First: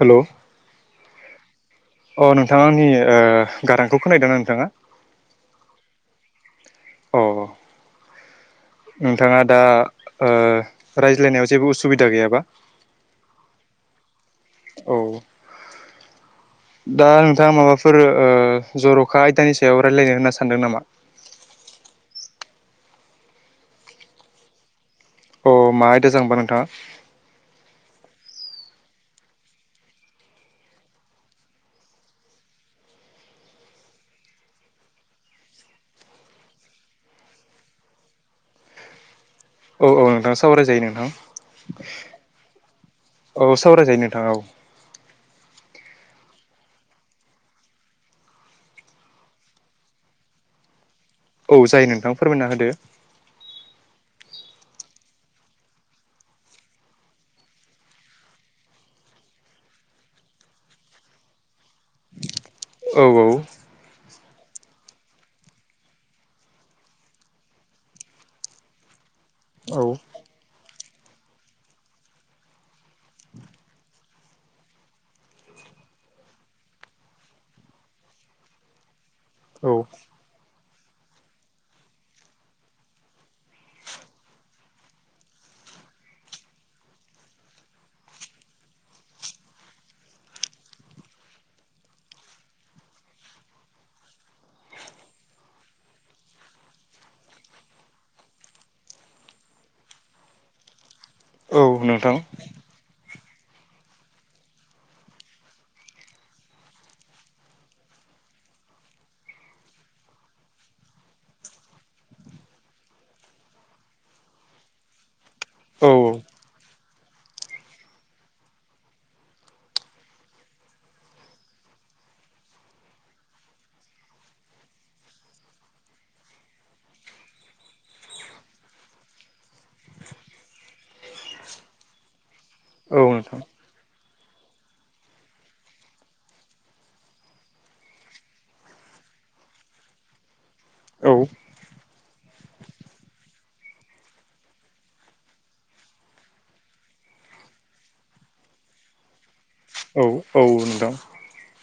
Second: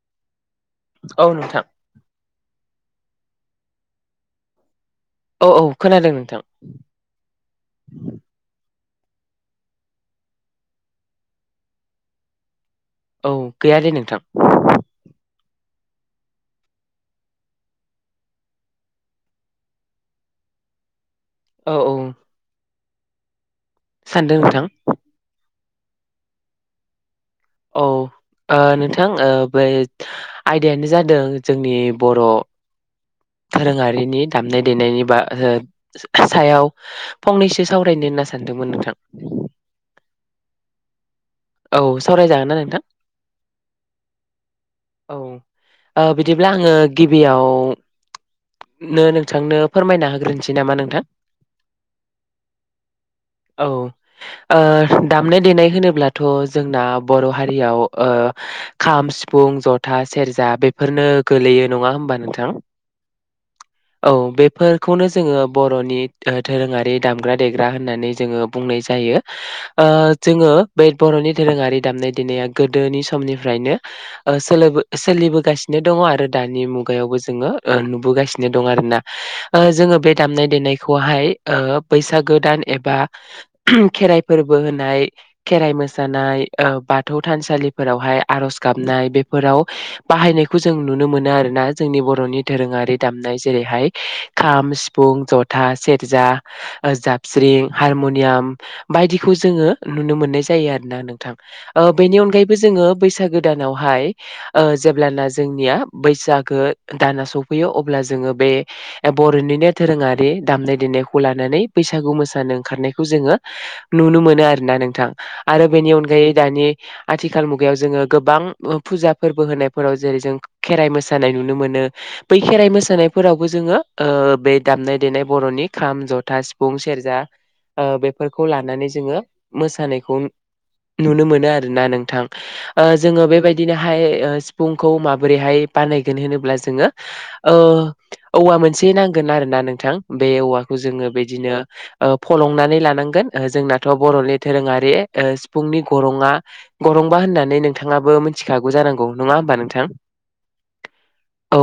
Hello औ नोंथां। अ नोंथाङा आंनि ओ गारांखौ खोनाहैदोंना नोंथाङा? औ औ खोनादों नोंथां अ नोंथाङा दा ओ रायज्लायनायाव जेबो उसुबिदा गैयाबा औ गैया दे नोंथां। औ [unintelligible] दा नोंथाङा माबाफोर ओ जर'खा आयदानि सायाव रायलायनो होनना सानदों नामा? औ औ सानदों नोंथां। अ मा आयदा जागोनबा नोंथां? औ ओ नोंथां ओ बे आयदायानो जादों जोंनि बर' दोरोङारिनि दामनाय देनायनि बागै हो सायाव फंनैसो सावरायनो होनना सान्दोंमोन नोंथां। औ औ नोंथां सावराय जायो नोंथां। सावरायजागोन ना नोंथां औ सावरायजायो नोंथाङा औ औ ओ बिदिब्ला आङो गिबियाव नो नोंथांनो फोरमायना होग्रोनोसै नामा नोंथां । औव जाय नोंथां फोरमायना होदो । औ ओ दामनाय देनाय होनोब्ला थ' जोंना बर' हारियाव ओ खाम सिफुं जथा सेरजा बेफोरनो गोलैयो नङा होनबा नोंथां । औ औ औ बेफोरखौनो जोङो बरनि दोरोङारि दामग्रा देग्रा होननानै जोङो बुंनाय जायो । ओ औ जोङो बै बरनि दोरोङारि दामनाय देनाया गोदोनि समनिफ्रायनो ओ सोलोबो सोलिबोगासिनो दङ आरो दानि मुगायावबो जोङो ओ नुबोगासिनो दं आरोना ओ औ जोङो बे दामनाय देनाय खौहाय बैसागो दान एबा खेराइ फोरबो होनाय खेराइ मोसानाय ओ बाथौ थानसालिफोरावहाय आरज गाबनाय बेफोराव बाहाय नायखौ जों नुनो मोनो आरोना जोंनि बरनि दोरोङारि दामनाय जेरैहाय खाम, सिफुं, ज था, सेरजा, ओ जाबस्रिं, हारमुनियाम बायदिखौ जोङो नुनो मोननाय जायो आरोना नोंथां, औ ओ नोंथां बेनि अनगायैबो जोङो बैसागो दानावहाय ओ जेब्लाना जोंनिया बैसागो दाना सफैयो अब्ला जोङो बे बरनिनो दोरोङारि दामनाय देनायखौ लानानै बैसागु मोसानो ओंखारनायखौ जोङो नुनो मोनो आरोना नों थां आरो औ बेनि अनगायै दानि आथिखाल मुगायाव जोङो गोबां फुजा फोरबो होनायफोराव जेरै जों खेराय मोसानाय नुनो मोनो बै खेराइ मोसानायफोरावबो जोङो ओ बे दामनाय देनाय बरनि खाम, जथा, सिफुं, सेरजा ओ बेफोरखौ लानानै जोङो मोसानायखौ नुनो मोनो आरोना नोंथां ओ औ जोङो नोंथां बेबायदिनोहाय ओ सिफुंखौ माबोरैहाय बानायगोन होनोब्ला जोङो ओ औवा मोनसे नांगोन आरो ना नोंथां बे औवा जोंनो औ बिदिनो ओ फलंनानै लोनांगोन ओ जोंनाथ बरनि धोरोङारि ओ सिफुंनि गरङा गरंबा होननानै नोंथाङाबो मिथिखागौ जानांगौ नङा होमबा नोंथां? औ नोंथां । औ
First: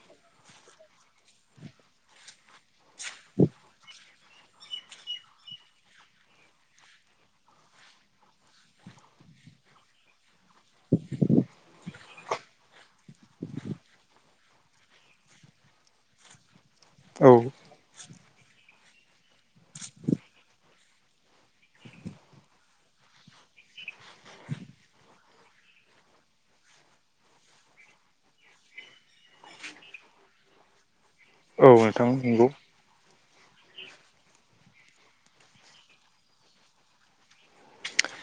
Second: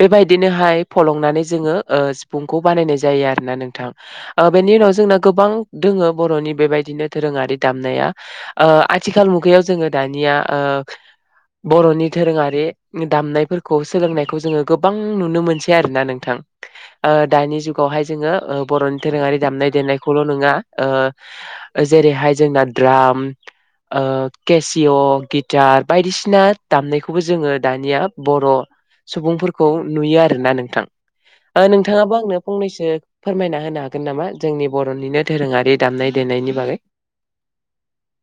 बेबायदिनोहाय फलंनानै जोङो ओ सिफुंखौ बानायनाय जायो आरो ना नोंथां । ओ बेनि उनाव जोंना गोबां दोङो बरनि बेबायदिनो दोरोङारि दामनाया ओ आथिखाल मुगायाव जोङो दानिया ओ बरनि धोरोङारि दामनायफोरखौ सोलोंनायखौ जोङो गोबां नुनो मोनसै आरोना नोंथां । ओ औ दानि जुगावहाय जोङो बरनि दोरोङारि दामनाय देनायखौल नोङा ओ जेरैहाय जोंना द्राम ओ केसिय, गिटार बायदिसिना दामनायखौबो जोङो दानिया बर सुबुंफोरखौ नुयो आरोना नोंथां । औ ओ नोंथां नोंथाङाबो आंनो नंगौ फंनैसो फोरमायना होनो हागोन नामा जोंनि बरनिनो धोरोङारि दामनाय देनायनि बागै ।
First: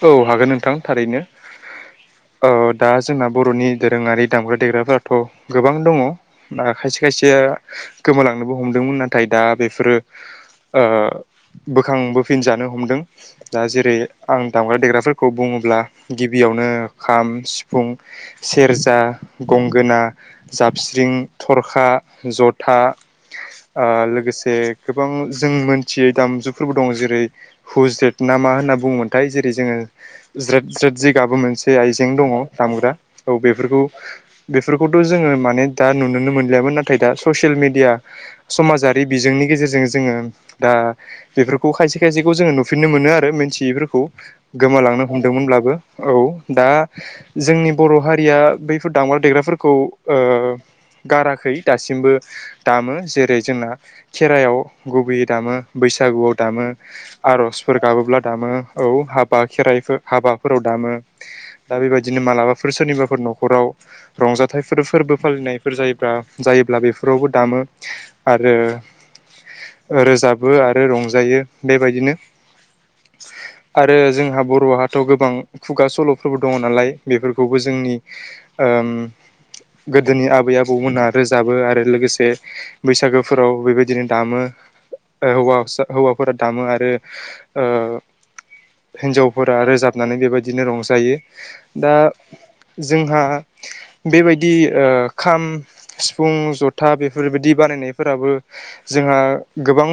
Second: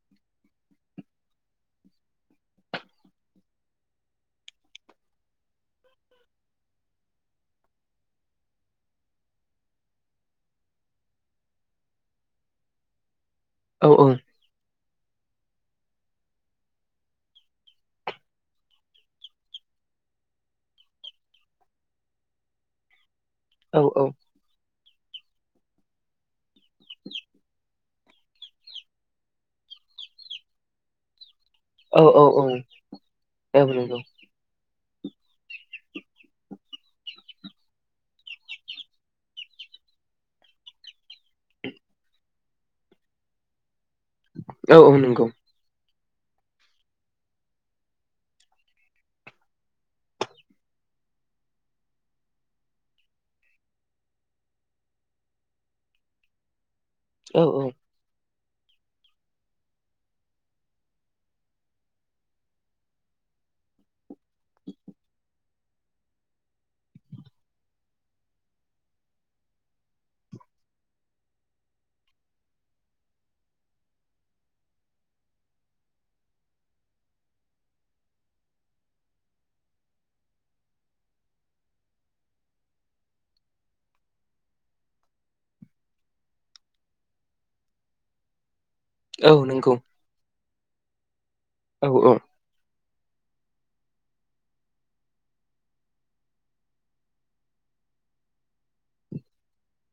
औ हागोन नोंथां थारैनो । औ दा जोंना बरनि दोरोङारि दामग्रा देग्राफोराथ गोबां दङ दा खाय से खायसेया गोमालांनोबो हमदोंमोन नाथाय दा बेफोरो ओ बोखांबोफिनजानो हमदों दा औ जेरै औ आं दामग्रा देग्राफोरखौ बुङोब्ला गिबियावनो खाम, सिफुं, सेरजा गंगोना, जाबस्रिं, थरखा, जथा औ ओ औ लोगोसे गोबां जों मोनथियै दामजुफोरबो दं जेरै हुज्रेट ना मा होनना बुंङो थाय जेरै जोङो ज्रेद ज्रेद जिगाबो मोन से औ आइजें औ दङ औ दामग्रा औ बेफोरखौ बे फोरखौथ जोङो माने दा नुनो मोनलियामोन नाथाय दा ससियेल मिडिया समाजारि बिजोंनि गेजेर जों जोङो दा बेफोरखौ खायसे खायसेखौ जों नुफिननो मोनो आरो मिन्थियिफोर खौ औ औ गोमालांनो नंगौ हमदोंमोनब्लाबो औ दा जोंनि बर हारिया बैफोर दामग्रा देग्राफोरखौ ओ गाराखै दासिमबो दामो जेरै जोंना खेरायाव गुबैयै दामो बै सागुआव दामो औ औ आरजफोर गाबोब्ला दामो। औ हाबा खेराइफोर हाबाफोराव दामो दा बेबायदिनो मालाबाफोर सोरनिबाफोर नखराव रंजाथाइफोर फोरबो फालिनायफोर जायोब्रा जायोब्ला बेफोरावबो दामो आरो रोजाबो आरो रंजायो बेबायदिनो आरो जोंहा बर'हाथ' गोबां खुगा सल'फोरबो दङ नालाय बेफोरखौबो जोंनि ओम गोदोनि आबै आबौमोनहा रोजाबो आरो लोगोसे बैसागोफोराव बेबायदिनो दामो। ओ हौवासा हौवाफोरा दामो आरो ओ औ हिनजावफोरा नंगौ रोजाबनानै बेबायदिनो रंजायो औ दा जोंहा बेबायदि ओ खाम सिफुं जथा बेफोरबायदि बानायनाय फोराबो जोंहा गोबां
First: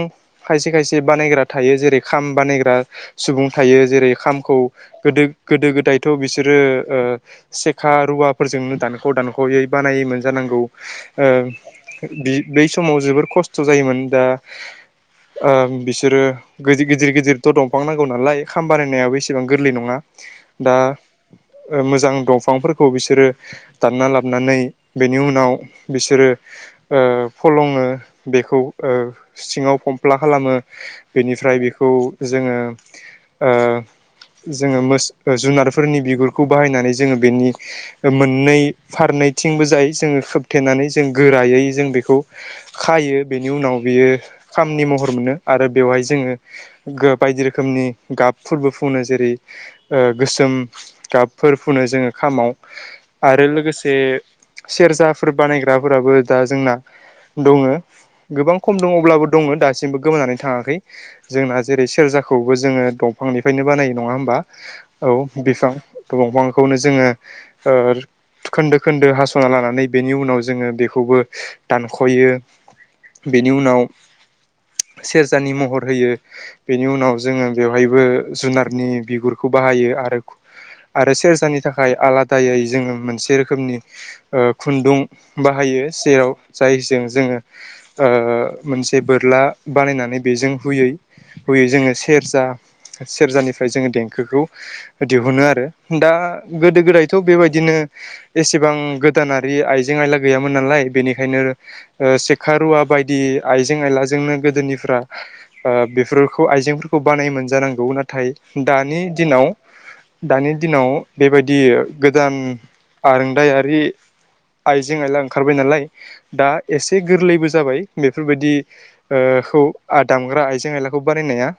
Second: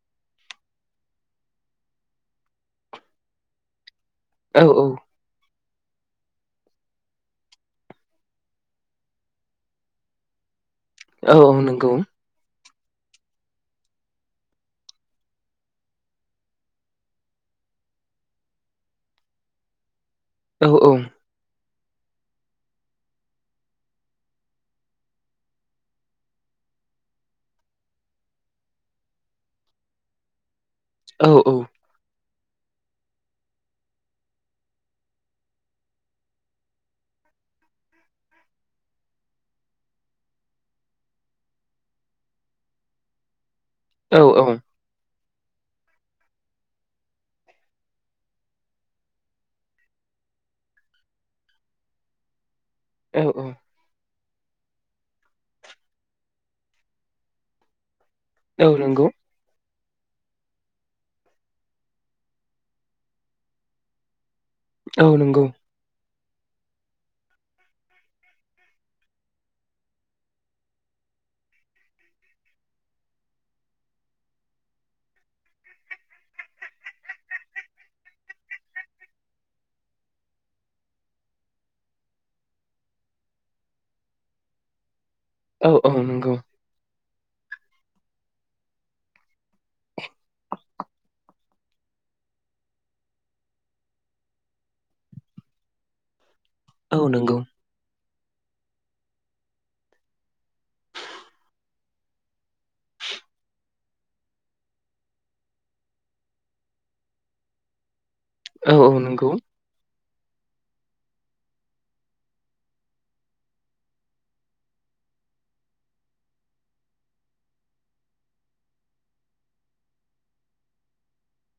खायसे खायसे बानायग्रा थायो जेरै खाम बानायग्रा सुबुं थायो जेरै खामखौ औ गोदो गोदो गोदायथ' बिसोरो ओ सेखा रुवाफोरजोंनो दानख' दानख'यै बानायोमोन जानांगौ। ओ औ औ नंगौ बि बै समाव जोबोर खस्थ' जायोमोन दा आ बिसोरो गिदिर गिदिरथ' दं फां नांगौ नालाय खाम बानायनायाो एसेबां गोरलै नङा। औ दा औ ओ मोजां दंफांफोरखौ बिसोरो दानना लाबनानै बेनि उनाव बिसोरो ओ फलङो बेखौ ओ सिङाव फमफ्ला खालामो। बेनिफ्राय बेखौ जोङो ओ जोङो मो जुनारफोरनि बिगुरखौ बाहायनानै जोङो बेनि मोननै फार नैथिंबो जाय जोङो खोबथेनानै जों गोरायै जों बेखौ खायो बेनि उनाव बियो औ खामनि महर मोनो आरो बेवहाय जोङो बायदि रो खोमनि गाबफोरबो फुनो जेरै ओ गोसोम गाबफोर फुनो जोङो खामाव। औ आरो लोगोसे सेरजाफोर बानायग्राफोराबो दा जोंना दङो। गोबां औ खम दङ नंगौ अब्लाबो दङ दासिमबो गोमानानै थाङाखै जोंना जेरै सेरजा खौबो जोङो दंफांनिफायनो बानायो नङा होमबा औ बिफां। दंफांखौनो जोङो ओ खोन्दो खोन्दो हास'ना लानानै बेनि उनाव जोङो बेखौबो दानख'यो। बेनि उनाव सेरजानि महर होयो बेनि उनाव जोङो बेवहायबो जुनारनि बिगुरखौ बाहायो आरो आरो सेरजानि थाखाय आलादायै जोङो मोनसे रोखोमनि ओ खुन्दुं औ बाहायो औ सेराव नंगौ जाय जों जों जोङो मोनसे बोरला बानायनानै बेजों हुयै हुयै जोंङो सेरजा सेरजानिफ्राय जोङो देंखोखौ दिहुनो आरो दा गोदो औ गोदायथ' नंगौ बेबायदिनो एसेबां गोदानारि आइजें आयला गैयामोन नालाय बेनिखायनो ओ सेखा रुवा बायदि आइजें आइलाजोंनो गोदोनिफोरा ओ बेफोरखौ आइजें खौ बानाय मोनजानांगौ नाथाय औ औ दानि नंगौ दिनाव दानि दिनाव बेबायदि गोदान आरोंदायारि आइजें आइला ओंखारबाय नालाय दा एसे गोरलैबो जाबाय बेफोरबायदि ओ खौ आं दामग्रा आइजें आयलाखौ बानायनाया।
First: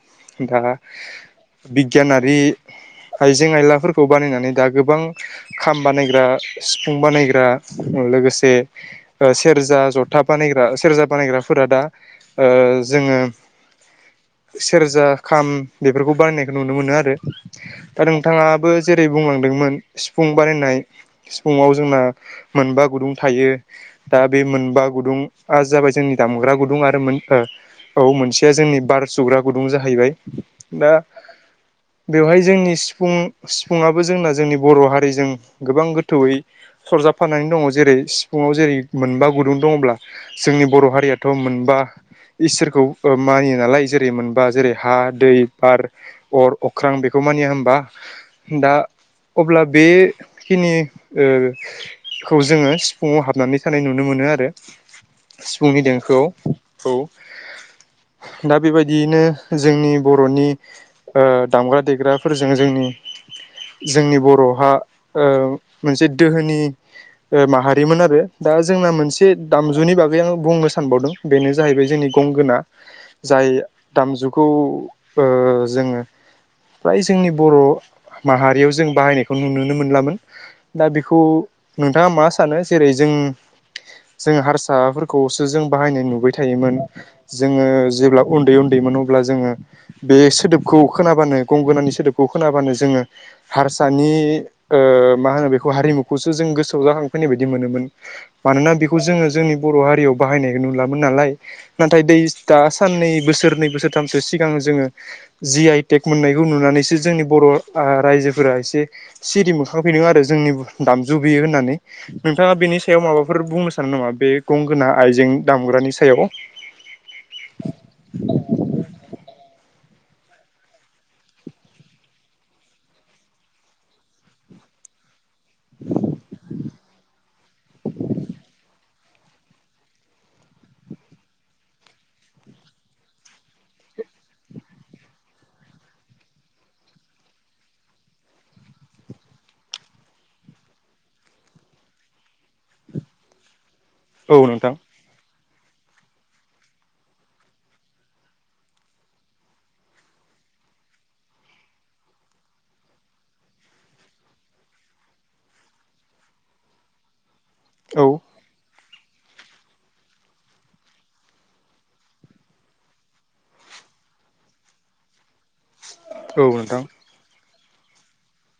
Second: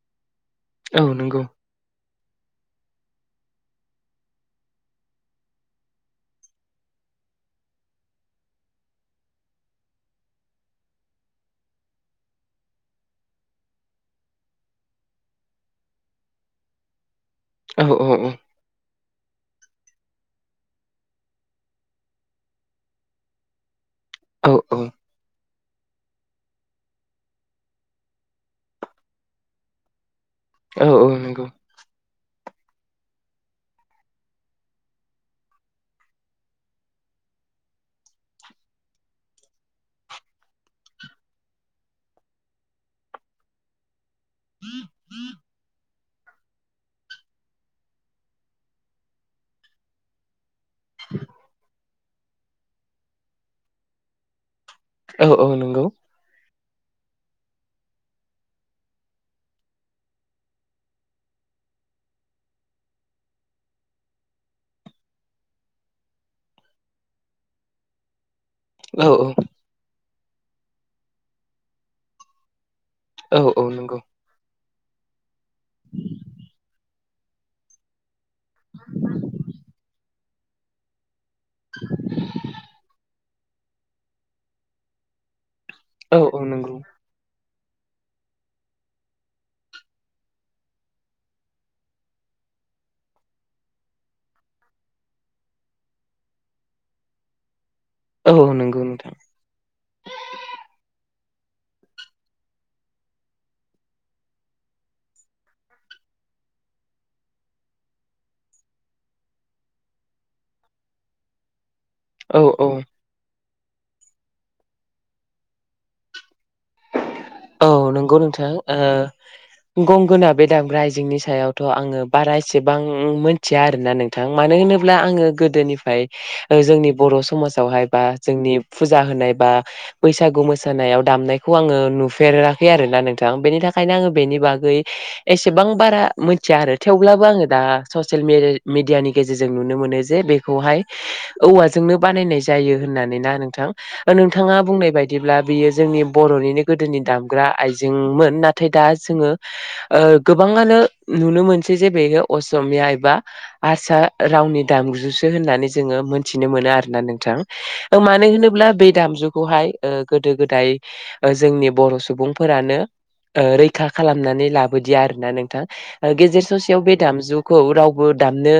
दा औ नंगौ बिगियानारि आइजें आइलाफोरखौ बानायनानै दा गोबां खाम बानायग्रा सिफुं बानायग्रा उम लोगोसे ओ सेरजा जथा बानायग्रा सेरजा बानायग्राफोरा दा ओ जोङो सेरजा खाम बेफोरखौ बानायनायखौ नुनो मोनो आरो औ दा औ नोंथाङाबो जेरै बुंलांदोंमोन सिफुं बारायनाय सिफुंङाव जोंना मोनबा गुदुं थायो। दा बे औ मोनबा गुदुं आ जाबाय जोंनि दामग्रा गुदुं आरो मोन ओ औ मोनसेया जोंनि बार सुग्रा गुदुं जाहैबाय‌। औ औ नोंगौ। बेवहाय जोंनि सिफुं सिफुङाबो जोंना जोंनि बर' हारिजों गोबां गोथौयै सरजाबफानाय। दङ जेरै सिफुंआव जेरै मोनबा गुदुं दङब्ला जोंनि बर' हारियाथ' मोनबा इसोरखौ मानियो नालाय जेरै मोनबा जेरै हा, दै, बार अर, अख्रां बेखौ मानिया होनबा दा अब्ला बे बिखिनिखौ जोङो सिफुुंआव हाबनानै थानाय नुनो मोनो आरो। औ औ सिफुंनि नंगौ देंखोआव औ दा बेबायदियैनो जोंनि बर'नि दामग्रा देग्राफोरजों जोंनि जोंनि बर'हा मोनसे दोहोनि माहारिमोन आरो। दा जोंना औ मोनसे दामजुनि बागै आं बुंनो सानबावदों बेनो जाहैबाय जोंनि गंगोना। औ औ नंगौ। आगजुखौ जोङो फ्राय जोंनि बर' माहारियाव जों बाहायनायखौ नुुनो मोनलामोन दा बे नोंथाङा मा सानो जेरै जों जों हारसाफोरखौ जों बाहायनाय औ नुबाय औ नंगौ थायोमोन जों जेब्ला उन्दै अब्ला जोङो बे सोदोबखौ खोनाबानो गंगोनानि सोदोबखौ खोनाबानो जों हार हारसानि ओ मा होनो बेखौ हारिमुखौसो जों गोसोआव जाखांफैनाय बायदि मोनोमोन। औ मानोना नंगौ बेखौ नोंथां जोङो जोंनि बर' हारियाव बाहायनाय नुलामोन नालाय। नाथाय दै दा साननै बोसोर नै बोसोरथामसो सिगां जोङो जि आइ टेक मोननायखौ नुनानैसो जोंनि बर' रायजोफोरा एसे सिरि मोनखांफिनदों आरो जोंनि दामजु बियो होननानै। औ नोंथाङा औ बेनि सायाव माबाफोर बुंनो सानो नामा बे गंगोना आयजें दामग्रानि सायाव। ओं। गंगोना बे दामग्रा आइजेंनि सायावथ' आङो बारा एसेबां मोनथिया आरोना नोंथां मानो होनोबा। होनोब्ला आङो गोदोनिफ्राय जोंनि बर' समाजावहाय बा जोंनि फुजा होनाय बा बैसागु मोसानायाव दामनाय खौ आङो नुफेराखै आरोना नोंथां बेनि थाखायनो आङो बेनि बागै एसेबां बारा मोनथिया आरो थेवब्लाबो आङो दा ससियेल मेडियानि गेजेरजों नुनो मोनो जे बेखौहाय। औवाजोंनो बानायनाय जायो होननानै ना नोंथां औ नोंथाङा नोंथां बुंनाय बायदिब्ला बियो जोंनि बर'निनो गोदोनि दामग्रा आइजेंमोन नाथाय दा जोङो गोबाङानो। नुनो मोनसै जे बे असमिया एबा हारसा रावनि दामजुसो होननानै जोङो। मोनथिनो मोनो आरोना नोंथां औ मानो होनोब्ला बे दामजुखौहाय ओ गोदो गोदाय जोंनि बर' सुबुंफोरानो ओ रैखा खालामनानै लाबोदिया आरोना नों नोंथां गेजेर औ नोंथां ससेयाव बे दामजु। रावबो दामनो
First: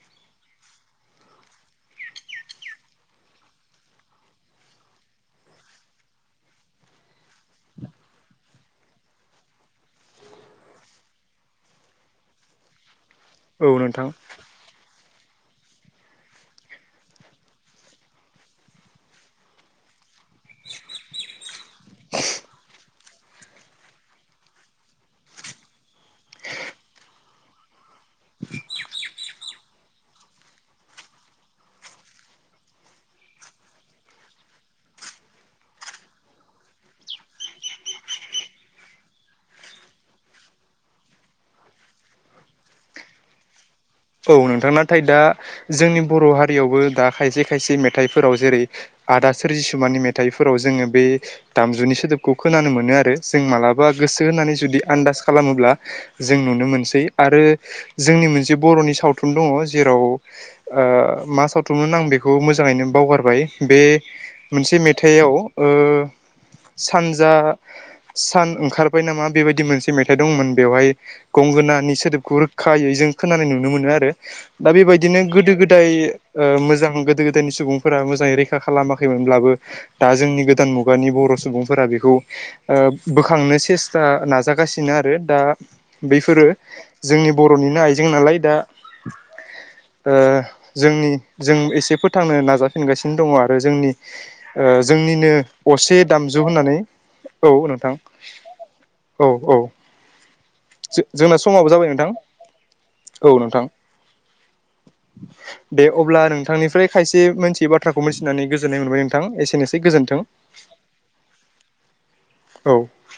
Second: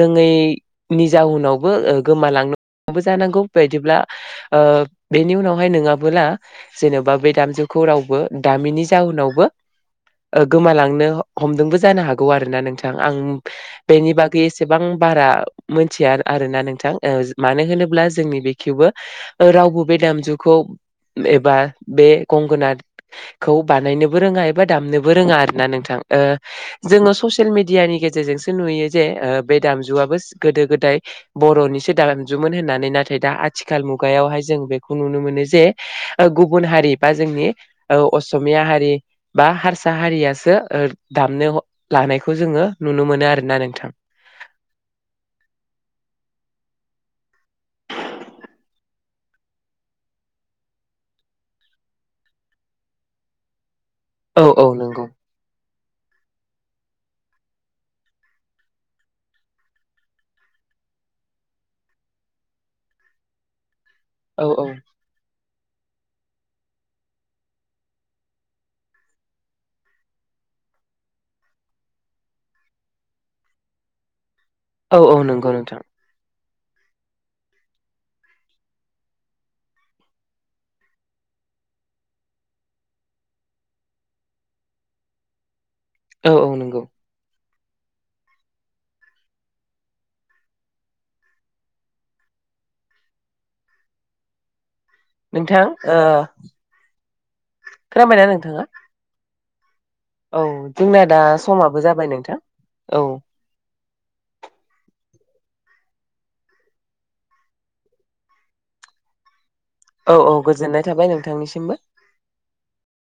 रोङैनि जाहोनावबो गोमालांनो जानांगौ बायदिब्ला बेनि उनावहाय नङाबोला जेन'बा बे दामजुखौ रावबो दामिनि जाऊनावबो गोमालांनो हमदोंबो जानो हागौ आरोना नोंथां। आं औ नोंथां बेनि बागै एसेबां बारा मोनथिया आरोना नोंथां मानो होनोब्ला जोंनि बेखेवखौबो रावबो बे दामजुखौ। एबा बे गंगोना। खौ बानायनोबो रोङा एबा दामनोबो रोङा आरोना नोंथां ओ जोङो ससियेल मिडियानि गेजेराव। गेजेरजोंसो नुयो जे। बे दामजुआबो गोदो गोदाय बर'निसो दामजुमोन होननानै नाथाय दा आथिखाल मुगायावहाय। जों बेखौ नुनो मोनो जे। गुबुन हारि बा जोंनि असमिया हारि बा हारसा हारियासो। दामनो लानायखौ जोङो नुनो मोनो आरोना नोंथां। औ नोंथां नाथाय दा जोंनि बर' हारियावबो दा खायसे खायसे मेथाइफोराव जेरै आदा सोरजिसुमानि मेथाइफोराव जोङो बे दामजुनि सोदोबखौ खोनानो मोनो आरो जों मालाबा। बा गोसो औ होननानै औ जुदि नंगौ आन्दास खालामोब्ला जों नुनो मोनसै आरो जोंनि मोनसे बर'नि सावथुन दङ जेराव मा सावथुनमोन आं बेखौ मोजाङैनो बावगारबाय बे। औ औ मोनसे मेथाइआव ओ सानजा सान ओंखारबाय नामा बेबायदि मोनसे मेथाइ दंमोन बेवहाय गंगोनानि सोदोबखौ रोखायै जों खोनानाय नुनो मोनो आरो दा औ औ बेबायदिनो नंगौ गोदो नोंथां गोदाय। ओ मोजां गोदो गोदायनि सुबुंफोरा मोजाङै रैखा खालामाखैमोनब्लाबो दा जोंनि गोदान मुगानि बर सुबुंफोरा बेखौ ओ बोखांनो सेस्था नाजागासिनो आरो दा औ बैफोरो औ नंगौ जोंनि बरनिनो आइजें नालाय दा। ओ जोंनि जों एसे फोथांनो नाजाफिनगासिनो दङ आरो जोंनि ओ जोंनिनो नोंथां असे ओ दामजु होननानै औ नोंथां खोनाबायना नोंथाङा औ औ। औ जोंना दा समाबो जाबाय नोंथां। औ नोंथां। दे अब्ला नोंथांनिफ्राय खायसे मोनथियै बाथ्राखौ मिथिनानै गोजोननाय मोनबाय नोंथां एसेनोसै । औ औ गोजोननाय थाबाय नोंथांनिसिमबो। औ